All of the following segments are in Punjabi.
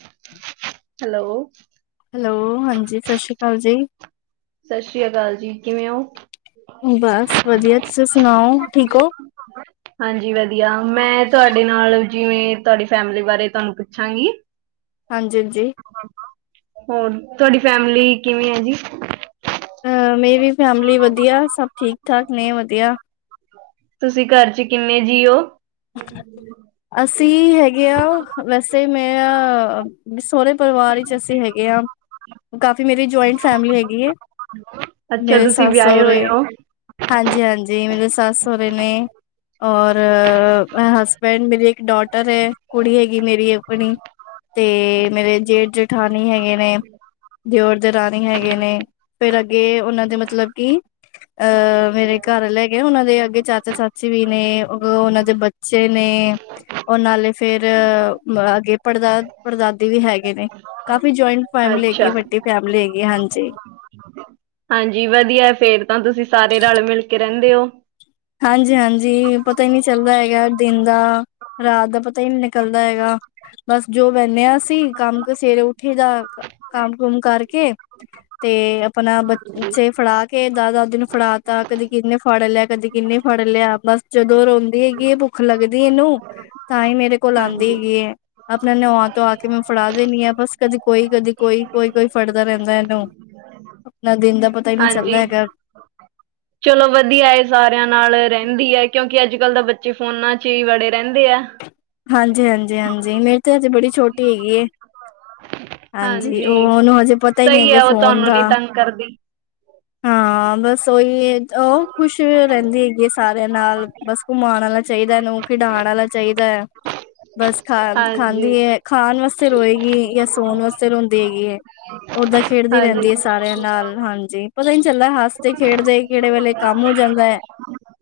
[inaudible] ਹੈਲੋ ਹੈਲੋ ਹਾਂਜੀ ਸਤਿ ਸ਼੍ਰੀ ਅਕਾਲ ਜੀ। ਸਤਿ ਸ੍ਰੀ ਅਕਾਲ ਜੀ ਕਿਵੇ ਹੋ। ਬਸ ਵਧੀਆ ਤੁਸੀ ਸੁਣਾਓ ਠੀਕ ਹੋ। ਹਾਂਜੀ ਵਧੀਆ ਮੈਂ ਤੁਹਾਡੇ ਨਾਲ- ਜਿਵੇਂ ਤੁਆਡੀ ਫੈਮਿਲੀ ਬਾਰੇ ਤੁਆਨੂੰ ਪੁੱਛਾਂਗੀ। ਹਾਂਜੀ-ਹਾਂਜੀ ਹੋਰ ਤੁਆਡੀ ਫੈਮਿਲੀ ਕਿਵੇਂ ਆ ਜੀ? ਅ ਮੇਰੀ ਵੀ ਫੈਮਿਲੀ ਵਦੀਆ, ਸਭ ਠੀਕ ਠਾਕ ਨੇ ਵਦੀਆ ਤੁਸੀਂ ਘਰ ਚ ਕਿੰਨੇ ਜੀ ਓ? ਅਸੀਂ ਹੈਗੇ ਅ ਵੈਸੇ ਮੈਂਆ ਮ ਸੋਂਰੇ ਪਰਿਵਾਰ ਇਚ ਅਸੀਂ ਹੈਗੇ ਆ ਕਾਫੀ ਮੇਰੀ ਜੁਆਇੰਟ ਫੈਮਲੀ ਹੈਗੀ ਐ ਅੱਛਾ, ਮੇਰੇ ਤੁਸੀਂ ਸੱਸ ਵਿਆਹੇ ਸੋਂਰੇ ਹੋਏ ਹੋ, ਹਾਂਜੀ-ਹਾਂਜੀ ਮੇਰੇ ਸੱਸ ਸੋਂਰੇ ਨੇ ਔਰ ਹਸਬੈਂਡ ਮੇਰੀ ਇੱਕ ਡੋਟਰ ਐ ਕੁੜੀ ਹੈਗੀ ਮੇਰੀ ਅਪਨੀ ਤੇ ਮੇਰੇ ਜੇਠ ਜੇਠਾਨੀ ਹੈਗੇ ਨੇ ਦਿਓਰ ਦੇਰਾਣੀ ਹੈਗੇ ਨੇ ਫੇਰ ਅੱਗੇ ਉਨਾਂ ਦੇ ਮਤਲਬ ਕਿ ਅ ਮੇਰੇ ਘਰ ਆਲੈ ਐਗ ਉਨਾਂ ਦੇ ਅੱਗੇ ਚਾਚਾ ਚਾਚੀ ਵੀ ਨੇ ਉਨਾਂ ਦੇ ਬਚ ਚੇ ਨੇੇ ਓ ਨਾਲੇ ਫੇਰ ਅੱਗੇ ਪੜਦਾ ਪੜਦਾਦੀ ਵੀ ਹੈਗੇ ਨੇ ਕਾਫੀ ਜੁਆਇੰਟ ਫੈਮਿਲੀ ਹੈਗੀ, ਅੱਛਾ। ਵੱਡੀ ਫੈਮਿਲੀ ਹੈਗੀ ਹਾਂਜੀ। ਹਾਂਜੀ ਵਦੀਆ ਫੇਰ ਤਾਂ ਤੁਸੀਂ ਸਾਰੇ ਰਲ ਮਿਲ ਕੇ ਰੇਂਦੇ ਓ। ਹਾਂਜੀ-ਹਾਂਜੀ, ਪਤਾ ਈ ਨੀ ਚੱਲਦਾ ਹੈਗਾ ਦਿਨ ਦਾ ਰਾਤ ਦਾ ਪਤਾ ਈ ਨੀ ਨਿਕਲਦਾ ਹੈਗਾ ਬਸ ਜੋ ਵੈਂਨੇ ਅਸੀ ਕੰਮ ਕ ਸਵੇਰੇ ਉੱਠੀ ਦਾ ਕੰਮ ਕੁਮ ਕਰਕੇ ਤੇ ਆਪਨਾ ਬੱਚੇ ਫੜਾ ਕੇ ਦਾਦਾ ਦਾਦੀ ਨੂੰ ਫੜਾ ਤਾ ਕਦੀ ਕਿੰਨੇ ਫੜ ਲਿਆ ਕਦੀ ਕਿੰਨੇ ਫੜ ਲਯਾ, ਬਸ ਜਦੋਂ ਰੋਂਦੀ ਹੈਗੀ ਏ ਭੁੱਖ ਲੱਗਦੀ ਏਨੂੰ ਤਾਂ ਈ ਮੇਰੇ ਕੋਲ ਆਂਦੀ ਹਾਂਜੀ। ਹੈਗੀ ਏ। ਆਪਨਾ ਨਵਾਂ ਤਵਾ ਕੇ ਮੈਂ ਫੜਾ ਦੇਨੀ ਆ ਬਸ ਕਦੇ ਕੋਈ, ਕਦੀ ਕੋਈ, ਕੋਈ-ਕੋਈ ਫੜਦਾ ਰੇਂਦਾ ਏਨੂੰ ਆਪਨਾ ਦਿਨ ਦਾ ਪਤਾ ਹਾਂਜੀ ਹੈਗਾ ਚਲੋ ਵਦੀਆ ਏ ਸਾਰੇਆਂ ਨਾਲ ਰੇਂਦੀ ਏ, ਕਿਉਂਕਿ ਅੱਜ ਕੱਲ੍ਹ ਤਾਂ ਬੱਚੇ ਫੋਨਾਂ ਚ ਹੀ ਵੜੇ ਰੇਂਦੇ ਆ। ਹਾਂਜੀ, ਹਾਂਜੀ, ਹਾਂਜੀ ਮੇਰੀ ਤੇ ਅੱਜੇ ਬੜੀ ਛੋਟੀ ਹੈਗੀ ਏ ਹਾਂਜੀ ਉਹਨੂੰ ਹਜੇ ਪਤਾ ਹੀ ਨਹੀਂ ਸਹੀ ਹੈਗੇ ਹੈ ਉਹ ਫੋਨ ਤੁਹਾਨੂੰ ਦਾ ਨੀ ਤੰਗ ਕਰਦੀ, [inaudible] ਹਾਂ ਬਸ ਉਓਹੀ ਉਹ ਖੁਸ਼ ਰਹਿੰਦੀ ਹੈਗੀ ਹੈ ਸਾਰਿਆਂ ਨਾਲ ਬਸ ਘੁੰਮਣਉਣਾ ਚਾਹੀਦਾ ਇਹਨੂੰ ਖਿਡਾਾਨ ਵਾਲਾ ਚਾਹੀਦਾ ਹੈ ਬਸ ਖਾ ਖਾਂਦੀ ਹਾਂਜੀ। ਖਾਣ ਵਾਸਤੇ ਰੋਏਗੀ ਜਾਂ ਸੋਣ ਵਾਸਤੇ ਰੋਂਦੀ ਹੈਗੀ ਹੈ ਦਾਂ ਖੇਡਦੀ ਹਾਂਜੀ ਰਹਿੰਦੀ ਹੈ ਸਾਰਿਆਂ ਨਾਲ ਹਾਂਜੀ ਪਤਾ ਨੀ ਚੱਲਦਾ ਹੱਸਦੇ ਖੇਡਦੇ ਕਿਹੜੇ ਵੇਲੇ ਕੰਮ ਹੋ ਜਾਂਦਾ ਹੈ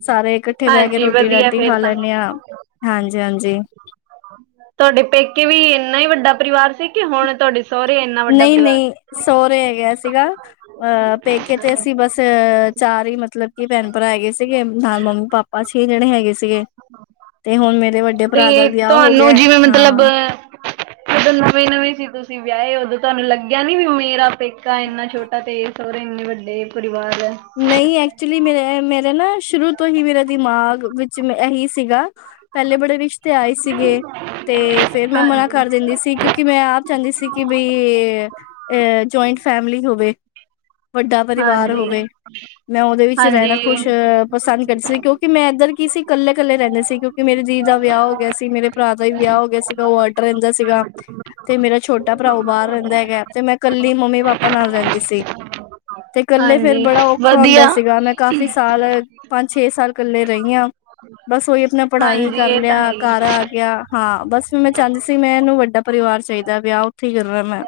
ਸਾਰੇ ਇਕ ਉੱਥੇ ਬਹਿ ਕੇ ਹਾਂਜੀ ਰੋਟੀ ਵਧੀਆ ਰਾਟੀ ਖਾ ਫੇਰ ਤਾਂ ਲੈਂਦੇ ਹਾਂ ਹਾਂਜੀ ਹਾਂਜੀ ਤੁਹਾਡੇ ਪੇਕੇ ਵੀ ਇੰਨਾ ਹੀ ਵੱਡਾ ਪਰਿਵਾਰ ਸੀ, ਕਿ ਹੁਣ ਤੁਹਾਡੇ। ਸਹੁਰੇ ਇੰਨਾ ਵੱਡਾ ਨਹੀਂ- ਪਰਿਵਾਰ ਨਹੀਂ, ਸਹੁਰੇ ਹੈਗੇ ਸੀਗਾ। ਅਹ ਪੇਕੇ ਤੇ ਅਸੀਂ ਬਸ ਚਾਰ ਹੀ, ਮਤਲਬ ਕਿ ਭੈਣ- ਭਰਾ ਹੈਗੇ ਸੀਗੇ। ਨਾਲ ਮੰਮੀ- ਪਾਪਾ। ਬਸ ਛੇ ਜਣੇ ਹੈਗੇ ਸੀਗੇ। ਤੇ ਹੁਣ ਮੇਰੇ ਵੇ- ਤੇ ਤੁਹਾਨੂੰ ਜਿਵੇਂ ਮਤਲਬ। ਜਦੋਂ ਨਵੇਂ- ਨਵੇਂ ਸੀ ਤੁਸੀਂ ਵਿਆਹੇ, ਉਦੋਂ ਤੁਹਾਨੂੰ ਲੱਗਿਆ ਨੀ ਵੀ ਮੇਰਾ। ਪੇਕਾ ਇੰਨਾ ਛੋਟਾ ਤੇ, ਸਹਰੇ ਇੰਨੇ ਵੱਡੇ ਪਰਿਵਾਰ ਹੈ। ਨਹੀਂ ਐਕਚੁਲੀ ਮੇਰੇ, ਮੇਰੇ ਨਾ ਸ਼ੁਰੂ ਤੋਂ ਹੀ ਮੇਰਾ ਦਿਮਾਗ ਵਿੱਚ ਇਹੀ ਸੀਗਾ। ਪਹਿਲੇ ਬੜੇ ਰਿਸ਼ਤੇ ਆਏ ਸੀਗੇ। ਤੇ ਫੇਰ ਮੈਂ ਮਨਾ ਹਾਂਜੀ ਕਰ ਦਿੰਦੀ ਸੀ। ਕਿਉਂਕਿ, ਕਿ ਮੈਂ ਆਪ ਚਾਹੁੰਦੀ ਸੀ। ਕਿ ਬਈ ਜਇੰਟ ਫੈਮਿਲੀ ਹੋਵੇ। ਵੱਡਾ ਪਰਿਵਾਰ ਹਾਂਜੀ ਹੋਵੇ। ਮੈਂ ਉਦੇ ਵਿੱਚ ਰੇਹਣਾ ਖੁਸ਼, ਹਾਂਜੀ ਪਸੰਦ ਕਰ ਸੀ। ਕਿਉਂ ਕਿ, ਮੈਂ ਏਦਰ ਕੀ ਸੀ ਕੱਲੇ-ਕੱਲੇ ਰੇਂਦੇ ਸੀ। ਕਿਉਂਕਿ ਮੇਰੇ ਦੀ ਦਾ ਵਿਆ ਹੋ ਗਿਆ ਸੀ, ਮੇਰੇ ਭਰਾ ਦਾ ਵੀ ਵਿਆ ਹੋ ਗਿਆ ਸੀਗਾ। ਉ ਅਡ ਰੇਂਦਾ ਸੀਗਾ। ਤੇ ਮੇਰਾ ਛੋਟਾ ਭਰਾ ਓ ਬਾਰ ਰੇਂਦਾ ਹੈਗਾ। ਤੇ ਮੈਂ ਕੱਲੀ ਮੰਮੀ- ਪਾਪਾ ਨਾਲ ਰੇਂਦੀ ਸੀ। ਤੇ ਕੱਲੇ ਫੇਰ ਹਾਂਜੀ ਬੜਾ ਔਖਾ ਹੁੰਦਾ ਵਧੀਆ ਸੀਗਾ। ਮੈਂ ਕਾਫੀ ਸਾਲ ਸਾਲ ਪੰਜ, ਛੇ ਸਾਲ ਇਕੱਲੇ ਰਹੀ ਹਾਂ। ਬਸ ਉਹੀ, ਆਪਣਾ ਪੜਾਈ ਹਾਂਜੀ ਕਰ ਇਹ ਤਾਂ ਹੈ ਲਿਆ। ਹੀ ਘਰ ਆ ਗਿਆ। ਹਾਂ ਬਸ ਵੀ ਮੈਂ ਚਾਹੁੰਦੀ ਸੀ। ਮੈਂਹਨੂੰ ਵੱਡਾ ਪਰਿਵਾਰ ਚਾਹੀਦਾ, ਵਿਆਹ ਉੱਥੇ ਹੀ ਕਰਨਾ ਮੈਂ।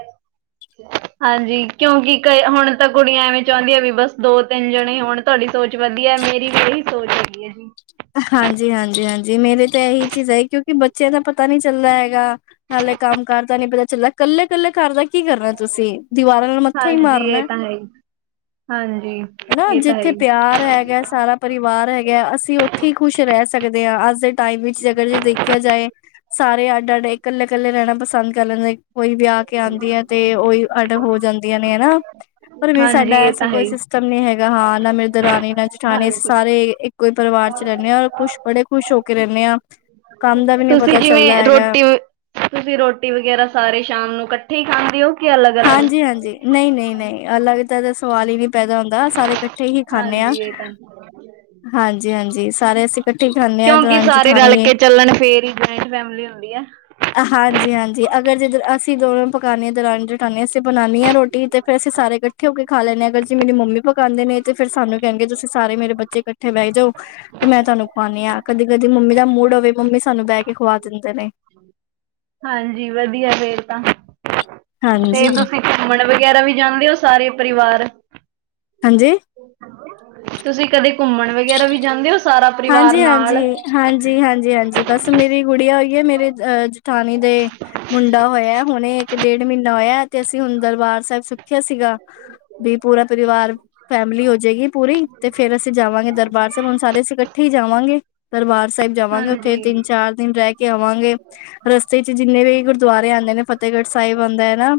ਹਾਂਜੀ, ਕਿਉਂਕਿ ਕ ਹੁਣ ਤਾਂ ਕੁੜੀਆਂ ਐਵੇਂ, ਚਾਹੁੰਦੀਆਂ ਵੀ ਬਸ ਦੋ- ਤਿੰਨ ਜਣੇ ਹੁਣ। ਤੁਹਾਡੀ ਸੋਚ ਵਧੀਆ ਹੈ। ਮੇਰੀ ਵੀ ਇਹੀ ਸੋਚ ਹੈਗੀ ਹੈ ਜੀ। ਹਾਂਜੀ- ਹਾਂਜੀ, ਹਾਂਜੀ ਮੇਰੇ ਤਾਂ ਇਹੀ ਚੀਜ਼ ਹੈ। ਕਿਉਂਕਿ ਬੱਚਿਆਂ ਦਾ ਪਤਾ ਨਹੀਂ ਚੱਲਦਾ ਹੈਗਾ। ਨਾਲੇ ਕੰਮ ਕਾਰ ਤਾਂ ਨਹੀਂ ਪਤਾ ਚੱਲਦਾ। ਇਕੱਲੇ- ਇਕੱਲੇ ਕਰਦਾ ਕੀ ਕਰਨਾ ਤੁਸੀਂ। ਦੀਵਾਰਾਂ ਨਾਲ ਮੱਥਾ ਹੀ ਹਾਂਜੀ ਇਹ ਮਾਰਨਾ। ਤਾਂ ਹੈ ਹੀ ਹਾਂਜੀ ਹਨਾ ਇਹ ਤਾਂ ਹੈ ਜਿੱਥੇ ਹੀ ਪਿਆਰ ਹੈਗਾ ਸਾਰਾ ਪਰਿਵਾਰ ਹੈਗਾ, ਅਸੀਂ ਉੱਥੇ ਹੀ ਖੁਸ਼ ਰਹਿ ਸਕਦੇ ਹਾਂ। ਅੱਜ ਦੇ ਟਾਈਮ ਵਿੱਚ ਜੇਗਰ ਜੇ ਦੇਖਿਆ ਜਾਏ। ਸਾਰੇ ਅੱਡ- ਅੱਡ, ਇਕੱਲੇ- ਇਕੱਲੇ ਰਹਿਣਾ ਪਸੰਦ ਕਰ ਲੈਂਦੇ। ਕੋਈ ਵਿਆਹ ਕੇ ਆਉਂਦੀ ਆ ਤੇ ਉਈ ਅਡ ਹੋ ਜਾਂਦੀਆਂ ਨੇ ਹਨਾ। ਹ [unintelligible] ਪਰ ਵੀ ਸਾਡਾ ਐਸਾ ਕੋਈ। ਸਤਮ ਨੀ ਹੈਗਾ। ਹਾਂ ਨਾ ਮੇਰੇ ਦਰਾਣੀ ਨਾ ਜੇਠਾਣੀ ਅਸੀਂ ਹਾਂਜੀ ਸਾਰੇ ਇੱਕੋ ਹੀ ਪਰਿਵਾਰ। ਚ ਰਹਿੰਦੇ ਖੁਸ਼ ਬੜੇ ਖੁਸ਼ ਹੋ ਕੇ ਰਹਿੰਦੇ ਹਾਂ। ਕੰਮ ਦਾ ਵੀ ਨਹੀਂ ਤੁਸੀਂ ਪਤਾ ਚੱਲਦਾ ਜਿਵੇਂ ਹੈਗਾ ਰੋਟੀ, ਤੁਸੀਂ ਰੋਟੀ ਵਗੈਰਾ ਸਾਰੇ ਸ਼ਾਮ ਨੂੰ ਕੱਠੇ ਖਾਂਦੇ ਹੋ। ਕਿ ਅਲੱਗ ਅਲੱਗ ਹਾਂਜੀ- ਹਾਂਜੀ, ਨਹੀਂ- ਨਹੀਂ, ਨਹੀਂ ਅਲਗ ਦਾ ਤਾ ਸਵਾਲ ਹੀ ਨਹੀਂ ਪੈਦਾ ਹੁੰਦਾ। ਸਾਰੇ ਕਠੇ। ਹਾਂਜੀ, ਏ ਤਾ ਹੈ। ਹਾਂਜੀ- ਹਾਂਜੀ ਸਾਰੇ ਅਸੀਂ। ਇਕੱਠੇ ਖਾਨੇ ਆ। ਕਿਉਂਕਿ ਸਾਰੇ ਰਲ ਕੇ ਚੱਲਣ। ਫੇਰ ਹੀ ਜੁਆਇੰਟ ਫੈਮਲੀ ਹੁੰਦੀ ਆ। ਹਾਂਜੀ- ਹਾਂਜੀ ਅਗਰ ਜੇ ਦਰ ਅਸੀਂ ਦੋਨੋਂ ਪਕਾਨੀਆਂ ਦਿਰਾਣੀ, ਜੇਠਾਣੀ। ਜਦੇ ਅਸੀਂ ਬਣਾਉਣੀ ਹਾਂ ਰੋਟੀ ਫੇਰ ਅਸੀਂ ਸਾਰੇ ਇਕੱਠੇ ਹੋ ਕੇ ਖਾ ਲੈਂਦੇ ਹਾਂ। ਵੇਸੇ ਮੇਰੀ ਮੰਮੀ ਪਕਾਉਂਦੇ ਨੇ। ਤੇ ਫੇਰ ਸਾਨੂੰ ਕਹਿਣਗੇ, ਤੁਸੀਂ ਸਾਰੇ ਮੇਰੇ ਬੱਚੇ ਇਕੱਠੇ ਬਹਿ ਜਾਓ। ਤੇ ਮੈਂ ਤੁਹਾਨੂੰ ਖੁਵਾਂਦੀ ਹਾ। ਕਦੀ- ਕਦੀ ਮੰਮੀ ਦਾ ਮੂਡ ਹੋਵੇ, ਮੰਮੀ ਸਾਨੂੰ ਬਹਿ ਕੇ ਖੁਵਾ ਦਿੰਦੇ ਨੇ। ਹਾਂਜੀ, ਵਧੀਆ ਫੇਰ ਤਾਂ। ਤੇ ਹਾਂਜੀ, ਤੁਸੀਂ ਘੁੰਮਣ ਵਗੈਰਾ ਵੀ ਜਾਂਦੇ ਹੋ ਸਾਰੇ ਪਰਿਵਾਰ। ਹਾਂਜੀ? ਤੁਸੀਂ, ਕਦੇ ਘੁੰਮਣ ਵਗੈਰਾ ਵੀ ਜਾਂਦੇ ਹੋ ਸਾਰਾ। ਪਰਿਵਾਰ ਹਾਂਜੀ- ਨਾਲ ਹਾਂਜੀ। ਹਾਂਜੀ- ਹਾਂਜੀ, ਹਾਂਜੀ ਬਸ, ਮੇਰੀ ਗੁੜੀਆ ਹੋਈ ਹੈ। ਮੇਰੇ ਅ ਜਠਾਣੀ ਦੇ। ਮੁੰਡਾ, ਹੋਇਆ। ਹੁਣੇ ਇੱਕ, ਡੇਢ ਮਹੀਨਾ ਹੋਇਆ ਤੇ, ਅਸੀਂ ਹੁਣ ਦਰਬਾਰ ਸਾਹਿਬ ਸੁਖਿਆ ਸੀਗਾ। ਦੀ ਪੂਰਾ, ਪਰਿਵਾਰ। ਫੈਮਿਲੀ ਹੋ ਜਾਏਗੀ ਪੂਰੀ, ਤੇ ਫੇਰ ਅਸੀਂ ਜਾਵਾਂਗ। ਦਰਬਾਰ ਸਾਹਿਬ, ਹੁਣ ਸਾਰੇ ਅਸੀਂ ਇਕ ਠੇ, ਹੀ ਜਾਵਾਂਗੇ, ਦਰਬਾਰ ਸਾਹਿਬ ਜਾਵਾਂਗੇ, ਉੱਥੇ ਹਾਂਜੀ ਤਿੰਨ- ਚਾਰ ਦਿਨ ਰਹਿ ਕੇ ਆਵਾਂਗੇ। ਰਸਤੇ ਚ ਜਿੰਨੇ ਵੀ ਗੁਰਦੁਆਰੇ ਆਉਂਦੇ ਨੇ ਫਤਿਹਗੜ੍ਹ ਸਾਹਿਬ ਆਉਂਦਾ ਹੈ ਨਾ।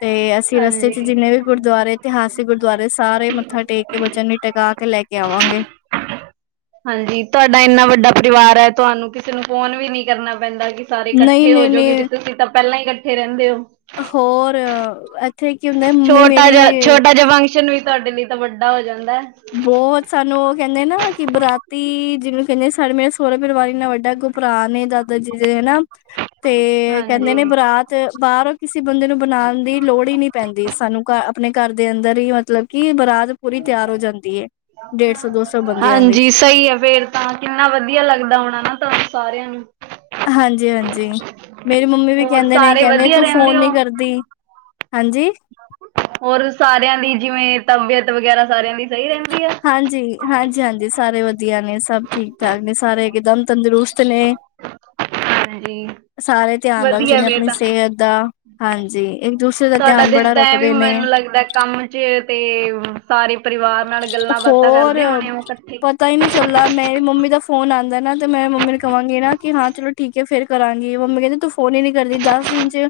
ਤੇ ਅਸੀਂ ਰਸਤੇ ਹਾਂਜੀ ਚ ਜਿੰਨੇ ਵੀ ਗੁਰਦੁਆਰੇ ਇਤਿਹਾਸਿਕ। ਗੁਰਦੁਆਰੇ ਸਾਰੇ ਮੱਥਾ ਟੇਕ ਕੇ ਬੱਚਿਆਂ ਨੂੰ ਟਿਕਾ ਕੇ ਲੈ ਕੇ ਆਵਾਂਗੇ। ਹਾਂਜੀ ਤੁਹਾਡਾ ਇੰਨਾ ਵੱਡਾ ਪਰਿਵਾਰ ਹੈ। ਤੁਹਾਨੂੰ ਕਿਸੇ ਨੂੰ ਫੋਨ ਵੀ ਨੀ ਕਰਨਾ ਪੈਂਦਾ। ਸਾਰੇ ਨਹੀਂ ਇਕੱਠੇ ਹੋ ਨਹੀਂ ਜੋ ਕਿਉਂਕ ਨਹੀਂ ਤੁਸੀਂ ਤਾਂ ਪਹਿਲਾਂ ਹੀ ਇਕੱਠੇ ਰਹਿੰਦੇ ਹੋ। ਹੋਰ ਇੱਥੇ ਕੀ ਹੁੰਦਾ ਮੰਮੀ ਛੋਟਾ ਮੇਰੀ ਜਿਹਾ ਛੋਟਾ ਜਿਹਾ ਫੰਕਸ਼ਨ ਵੀ ਤੁਹਾਡੇ ਲਈ ਤਾਂ ਵੱਡਾ ਹੋ ਜਾਂਦਾ। ਬਹੁਤ ਸਾਨੂੰ ਉਹ ਕਹਿੰਦੇ ਨਾ ਕਿ ਬਰਾਤੀ ਜਿਹਨੂੰ ਕਹਿੰਦੇ ਸਾਡੇ ਮੇਰੇ ਸੋਹਰਾ ਪਰਿਵਾਰ ਨਾਲ ਇਨਾ ਵੱਡਾ। ਭਰਾ ਨੇ ਦਾਦਾ ਜੀ ਦੇ ਹਨਾ ਤੇ ਕਹਿੰਦੇ ਹਾਂਜੀ ਨੇ ਬਰਾਤ ਤੇ ਬਾਹਰੋਂ ਕਿਸੇ ਬੰਦੇ ਨੂੰ ਬਣਾਉਣ ਦੀ ਲੋੜ ਹੀ ਨਹੀਂ ਪੈਂਦੀ। ਸਾਨੂੰ ਘਰ ਆਪਣੇ ਘਰ ਦੇ ਅੰਦਰ ਹੀ ਮਤਲਬ। ਕਿ ਬਰਾਤ ਪੂਰੀ ਤਿਆਰ ਹੋ ਜਾਂਦੀ ਏ ਹਾਂਜੀ ਸਹੀ ਆ ਫਿਰ ਤਾਂ ਕਿੰਨਾ ਵਧੀਆ ਲੱਗਦਾ ਹੋਣਾ ਨਾ ਤਾਂ ਸਾਰਿਆਂ ਨੂੰ ਹਾਂਜੀ ਹਾਂਜੀ ਮੇਰੀ ਮੰਮੀ ਵੀ ਹੋਰ ਕਹਿੰਦੇ ਨੇ ਸਾਰੇ ਕਹਿੰਦੇ ਵਧੀਆ ਤੂੰ ਰਹਿੰਦੇ ਫੋਨ ਹੋ ਨੀ ਕਰਦੀ ਹਾਂਜੀ ਹੋਰ ਸਾਰਿਆਂ ਦੀ ਜਿਵੇਂ, ਤਬੀਅਤ ਵਗੈਰਾ ਸਾਰਿਆਂ ਦੀ। ਸਹੀ ਰਹਿੰਦੀ ਆ ਹਾਂਜੀ, ਹਾਂਜੀ, ਹਾਂਜੀ, ਸਾਰੇ ਵਧੀਆ ਨੇ ਸਭ ਠੀਕ ਠਾਕ ਨੇ ਸਾਰੇ ਇਕਦਮ ਤੰਦਰੁਸਤ ਨੇ ਹਾਂਜੀ, ਸਾਰੇ ਧਿਆਨ ਵਧੀਆ ਜਿਵੇਂ ਫੇਰ ਆਪਣੀ ਤਾਂ ਸਿਹਤ ਦਾ ਹਾਂਜੀ ਇੱਕ ਦੂਸਰੇ ਦਾ ਤੁਹਾਡਾ ਧਿਆਨ ਬੜਾ ਦਿਨ ਤਾਂ ਐਵੇਂ ਰੱਖਦੇ ਨੇ ਮੈਨੂੰ ਲੱਗਦਾ ਕੰਮ ਚ ਤੇ ਸਾਰੇ ਪਰਿਵਾਰ ਨਾਲ ਗੱਲਾਂ ਬਾਤਾਂ ਹੋਰ ਕਰਦੇ ਹੋਣੇ ਉਹ ਇਕੱਠੇ ਪਤਾ ਹੀ ਨਹੀਂ ਚੱਲਦਾ ਮੇਰੀ ਮੰਮੀ ਦਾ ਫੋਨ ਆਉਂਦਾ ਨਾ ਤੇ ਮੈਂ ਮੰਮੀ ਨੂੰ ਕਹਾਂਗੀ ਨਾ ਕਿ ਹਾਂ ਚਲੋ ਠੀਕ। ਫਿਰ, ਕਰਾਂਗੀ ਮੰਮੀ ਕਹਿੰਦੇ। ਫੋਨ ਹੀ ਨੀ ਕਰਦੀ ਦਸ ਦਿਨ ਚ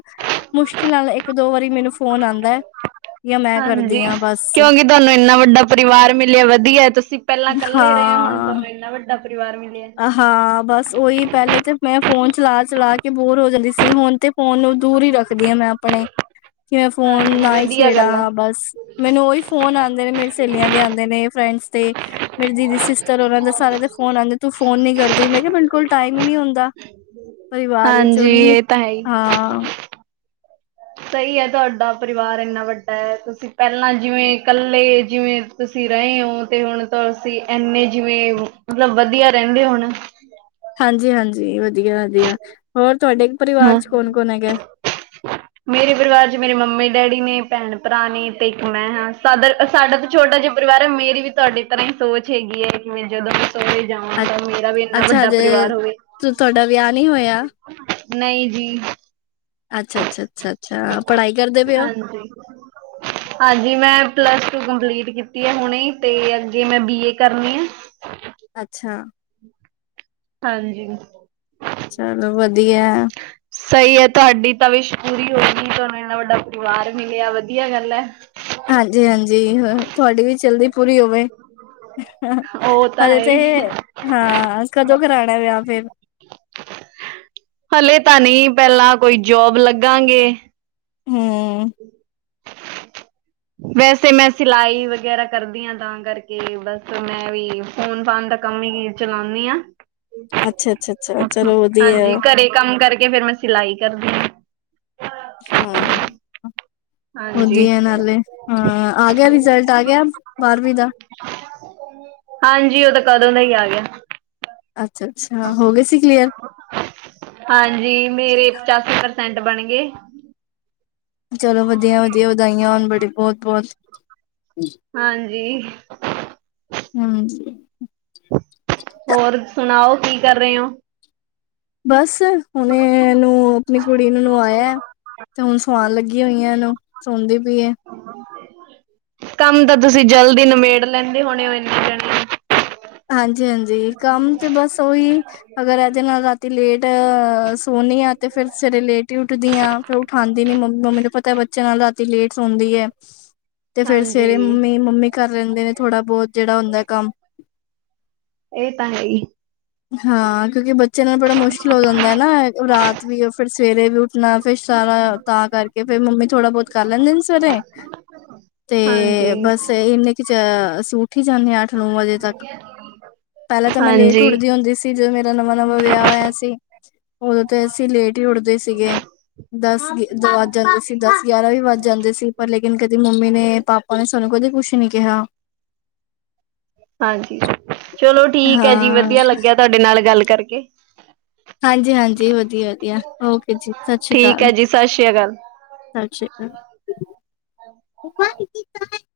ਮੁਸ਼ਕਿਲ ਨਾਲ ਇੱਕ ਦੋ ਵਾਰੀ ਮੈਨੂੰ ਫੋਨ ਆਉਂਦਾ ਹੈ। ਜਾਂ ਮੈਂ ਹਾਂਜੀ ਕਰਦੀ ਹਾਂ ਬਸ ਕਿਉਂਕਿ ਤੁਹਾਨੂੰ ਇੰਨਾ ਵੱਡਾ ਪਰਿਵਾਰ ਮਿਲਿਆ ਵਧੀਆ ਤੁਸੀਂ ਪਹਿਲਾਂ ਕੱਲੇ ਰਹੇ ਹੋ ਹੁਣ ਹਾਂ ਤੁਹਾਨੂੰ ਇੰਨਾ ਵੱਡਾ। ਦਾ ਪਰਿਵਾਰ ਮਿਲਿਆ। ਹਾਂ ਬਸ ਉਹੀ ਪਹਿਲੇ ਤੇ ਮੈਂ ਫੋਨ ਚਲਾ ਚਲਾ ਕੇ ਬੋਰ ਹੋ ਜਾਂਦੀ ਸੀ ਹੁਣ ਤੇ ਫੋਨ ਨੂੰ ਦੂਰ ਹੀ ਰੱਖਦੀ ਹਾਂ ਮੈਂ ਆਪਣੇ ਕਿਵੇਂ ਫੋਨ ਹਾਂਜੀ ਨਾ ਹੀ ਵਧੀਆ ਛੇੜਾ ਗੱਲ ਹੈ ਹਾਂ ਬਸ। ਮੈਨੂੰ ਉਹੀ ਫੋਨ ਆਉਂਦੇ ਨੇ ਮੇਰੀ ਸਹੇਲੀਆਂ ਦੇ ਆਉਂਦੇ ਨੇ ਫਰੈਂਡਸ ਦੇ ਮੇਰੀ ਦੀਦੀ ਸ। ਉਹਨਾਂ ਦੇ ਸਾਰਿਆਂ ਦੇ ਫੋਨ ਆਉਂਦੇ ਤੂੰ ਫੋਨ ਨੀ ਕਰਦੀ ਮੈਂ ਕਿਹਾ ਮੇਰੇ ਕੋਲ ਟਾਈਮ ਨਹੀਂ ਹੁੰਦਾ। ਪਰਿਵਾਰ ਵਿੱਚੋਂ ਹਾਂਜੀ ਨਹੀਂ ਇਹ ਤਾਂ ਹੈ ਹੀ ਹਾਂ। ਸਹੀ ਹੈ ਤੁਹਾਡਾ ਪਰਿਵਾਰ ਇੰਨਾ ਵੱਡਾ ਹੈ ਤੁਸੀਂ ਪਹਿਲਾਂ ਜਿਵੇਂ ਇਕੱਲੇ ਜਿਵੇਂ। ਤੁਸੀਂ ਰਹੇ ਹੋ ਤੇ ਹੁਣ ਤਾਂ ਅਸੀਂ ਇੰਨੇ ਜਿਵੇਂ ਮਤਲਬ ਵਧੀਆ ਰਹਿੰਦੇ ਹੋਣ ਹਾਂਜੀ, ਹਾਂਜੀ ਵਧੀਆ ਵਧੀਆ ਹੋਰ ਤੁਹਾਡੇ ਪਰਿਵਾਰ ਹਾਂ ਚ ਕੌਣ ਕੌਣ ਹੈਗਾ। ਮੇਰੇ ਪਰਿਵਾਰ ਚ ਮੇਰੇ ਮੰਮੀ ਡੈਡੀ ਨੇ ਭੈਣ ਭਰਾ ਨੇ ਤੇ ਇੱਕ ਮੈਂ ਹਾਂ। ਸਾਡ ਸਾਡਾ। ਛੋਟਾ ਜਿਹਾ ਪਰਿਵਾਰ ਹੈ ਮੇਰੀ ਵੀ ਤੁਹਾਡੇ ਤਰ੍ਹਾਂ ਹੀ ਸੋਚ ਹੈਗੀ ਹੈ। ਕਿ ਮਿਲ ਜਾਵੇ ਸੋਰੇ ਜਾਵਾਂ ਅ ਤਾਂ ਮੇਰਾ ਵੀ ਇੰਨਾ ਅੱਛਾ ਵੱਡਾ ਹਜੇ ਪਰਿਵਾਰ ਹੋਵੇ। ਤੁਹਾਡਾ ਵਿਆਹ ਨਹੀਂ ਹੋਇਆ ਨਹੀਂ ਜੀ ਅੱਛਾ, ਅੱਛਾ ਅੱਛਾ। ਅੱਛਾ ਪੜ੍ਹਾਈ ਕਰਦੇ ਪਏ ਹੋ ਹਾਂਜੀ, ਹਾਂਜੀ ਮੈਂ ਪਲੱਸ ਟੂ ਕੰਪਲੀਟ ਕੀਤੀ ਹੈ। ਹੁਣੇ ਤੇ ਅੱਗੇ ਮੈਂ ਬੀ ਏ ਕਰਨੀ ਆ। ਅੱਛਾ। [inaudible] ਹਾਂਜੀ ਚਲੋ ਵਧੀਆ। ਸਹੀ ਹੈ ਤੁਹਾਡੀ ਤੇ ਵਿਸ਼ ਪੂਰੀ ਹੋ ਗਈ ਤੁਹਾਨੂੰ ਇਨਾ ਵੱਡਾ ਪਰਿਵਾਰ ਮਿਲਿਆ ਵਧੀਆ ਗੱਲ ਏ। ਹਾਂਜੀ -ਹਾਂਜੀ ਤੁਹਾਡੀ ਵੀ ਚਲਦੀ ਪੂਰੀ ਹੋਵੇ। ਉਹ ਤਾਂ ਹਜੇ ਹੈ ਤੇ ਹੀ ਹਾਂ ਕਦੋਂ ਕਰਾਉਣਾ ਵਿਆਹ ਫਿਰ? ਹਲੇ ਤਾਂ ਨਹੀਂ ਪਹਿਲਾਂ ਕੋਈ ਜੋਬ ਲੱਗਾਂਗੇ। ਹਮ ਵੈਸੇ ਮੈਂ ਸਿਲਾਈ ਵਗੈਰਾ ਕਰਦੀ ਹਾਂ ਤਾਂ ਕਰਕੇ ਬਸ ਮੈਂ ਵੀ ਫੋਨ -ਫਾਨ ਦਾ ਕੰਮ ਹੀ ਚਲਾਉਂਦੀ ਹਾਂ। ਅੱਛਾ- ਅੱਛਾ -ਅੱਛਾ ਚਲੋ ਹਾਂਜੀ ਵਧੀਆ! ਘਰੇ ਕੰਮ ਕਰਕੇ ਫਿਰ ਮੈਂ ਸਿਲਾਈ ਕਰਦੀ ਹਾਂ। ਹਮ ਹੂੰ ਹਾਂਜੀ ਵਧੀਆ ਨਾਲੇ, ਹਾਂ ਆ ਗਿਆ ਰਿਜਲਟ ਆ ਗਿਆ ਬਾਰਵੀਂ ਦਾ? ਹਾਂਜੀ ਉਹ ਤਾਂ ਕਦੋਂ ਦਾ ਹੀ ਆ ਗਿਆ। ਅੱਛਾ-ਅੱਛਾ ਹੋ ਗਏ ਸੀ ਕਲੀਅਰ? ਹਾਂਜੀ ਮੇਰੇ ਚਾ ਪ੍ਰਸੈਂਟ ਬਣ ਗਏ ਚਲੋ, ਵਧੀਆ, ਵਧੀਆ, ਵਧਾਈਆਂ ਹੁਣ ਬੜੇ, ਬਹੁਤ ਬਹੁਤ। ਹਾਂਜੀ, ਹਮ, ਹੋਰ ਸੁਣਾਓ, ਕੀ ਕਰ ਰਹੇ ਹੋ। ਬਸ, ਹੁਣ ਇਹਨੂੰ, ਆਪਣੀ ਕੁੜੀ ਨੂੰ ਨਵਾਇਆ ਤੇ ਹੁਣ ਸਵਾਉਣ ਲੱਗੀ ਹੋਈਆਂ ਇਹਨੂੰ ਸੌਦੀ ਪਈ ਏ। [inaudible] ਕੰਮ ਤਾਂ ਤੁਸੀਂ ਜਲਦੀ ਨਿਮੇੜ ਲੈਂਦੇ ਹੋਣੇ ਹੋਣੇ ੳ। ਹਾਂਜੀ- ਹਾਂਜੀ ਕੰਮ ਤੇ ਬਸ ਓਹੀ। ਅਗਰ ਇਹਦੇ ਨਾਲ ਰਾਤੀ ਲੇਟ ਅ ਸੋਨੀ ਆ ਤੇ ਫਿਰ ਸਵੇਰੇ ਲੇਟ ਹੀ ਉੱਠਦੀ ਆ। ਫਿਰ ਉਠਾਂਦੀ ਨੀ ਮੰਮੀ ਨੂੰ ਪਤਾ ਹੈ ਬੱਚੇ ਨਾਲ ਰਾਤੀ ਲੇਟ ਹੁੰਦੀ ਏ। ਤੇ ਫੇਰ ਸਵੇਰੇ ਹਾਂਜੀ ਮੰਮੀ ਮੰਮੀ ਕਰ ਲੈਂਦੇ ਨੇ ਥੋੜਾ ਬਹੁਤ ਜਿਹੜਾ ਹੁੰਦਾ ਕੰਮ। ਇਹ ਤਾਂ ਹੈ ਹੀ। ਹਾਂ ਕਿਉਂਕਿ ਬੱਚੇ ਨਾਲ ਬੜਾ ਮੁਸ਼ਕਿਲ ਹੋ ਜਾਂਦਾ ਏ ਨਾ ਰਾਤ ਵੀ ਫੇਰ ਸਵੇਰੇ ਵੀ ੳਠ ਆਪਣਾ ਫੇਰ ਸਾਰਾ ਤਾਂ ਕਰਕੇ ਫੇਿਰ ਮੰਮੀ ਥੋੜਾ ਬਹੁਤ ਕਰ ਲੈਂਦੇ ਨੇ ਸਵੇਰੇ। ਤੇ ਹਾਂਜੀ ਬਸ ਇੰਨੇ ਕੁ ੳਠ ਹੀ ਜਾਂਦੇ ਹ ਅੱਠ ਨੌ ਵਜੇ ਤੱਕ ਪਹਿਲਾਂ ਤਾਂ ਮੈਂ ਲੇਟ। ਹਾਂਜੀ ਟੁਟਦੀ ਹੁੰਦੀ ਸੀ ਜਦੋਂ ਮੇਰਾ ਨਵਾਂ -ਨਵਾਂ ਵਿਆਹ ਹੋਇਆ ਸੀ। ਉਦੋਂ ਤੇ ਅਸੀਂ ਲੇਟ ਹੀ ਉੱਠਦੇ ਸੀਗੇ।। ਦਸ ਵੱਜ ਜਾਂਦੇ ਸੀ ਦਸ ਗਿਆਰਾਂ ਵੀ ਵੱਜ ਜਾਂਦੇ ਸੀ ਪਰ ਲੇਕਿਨ ਕਦੀ ਮੰਮੀ ਨੇ ਪਾਪਾ ਉਹਨੇ ਸਾਨੂੰ ਕਦੇ ਕੁਛ ਨੀ ਕਿਹਾ। ਹਾਂਜੀ ਚਲੋ ਠੀਕ ਹੈ ਜੀ ਹਾਂ ਵਧੀਆ ਲੱਗਿਆ ਤੁਹਾਡੇ ਨਾਲ ਗੱਲ ਕਰਕੇ। ਹਾਂਜੀ -ਹਾਂਜੀ ਵਧੀਆ- ਵਧੀਆ ਓਕੇ ਜੀ ਸਤਿ ਸ਼੍ਰੀ ਠੀਕ ਅਕਾਲ! ਹੈ ਜੀ ਸਤਿ ਸ੍ਰੀ ਅਕਾਲ ਸਤਿ ਸ਼੍ਰੀ ਅਕਾਲ।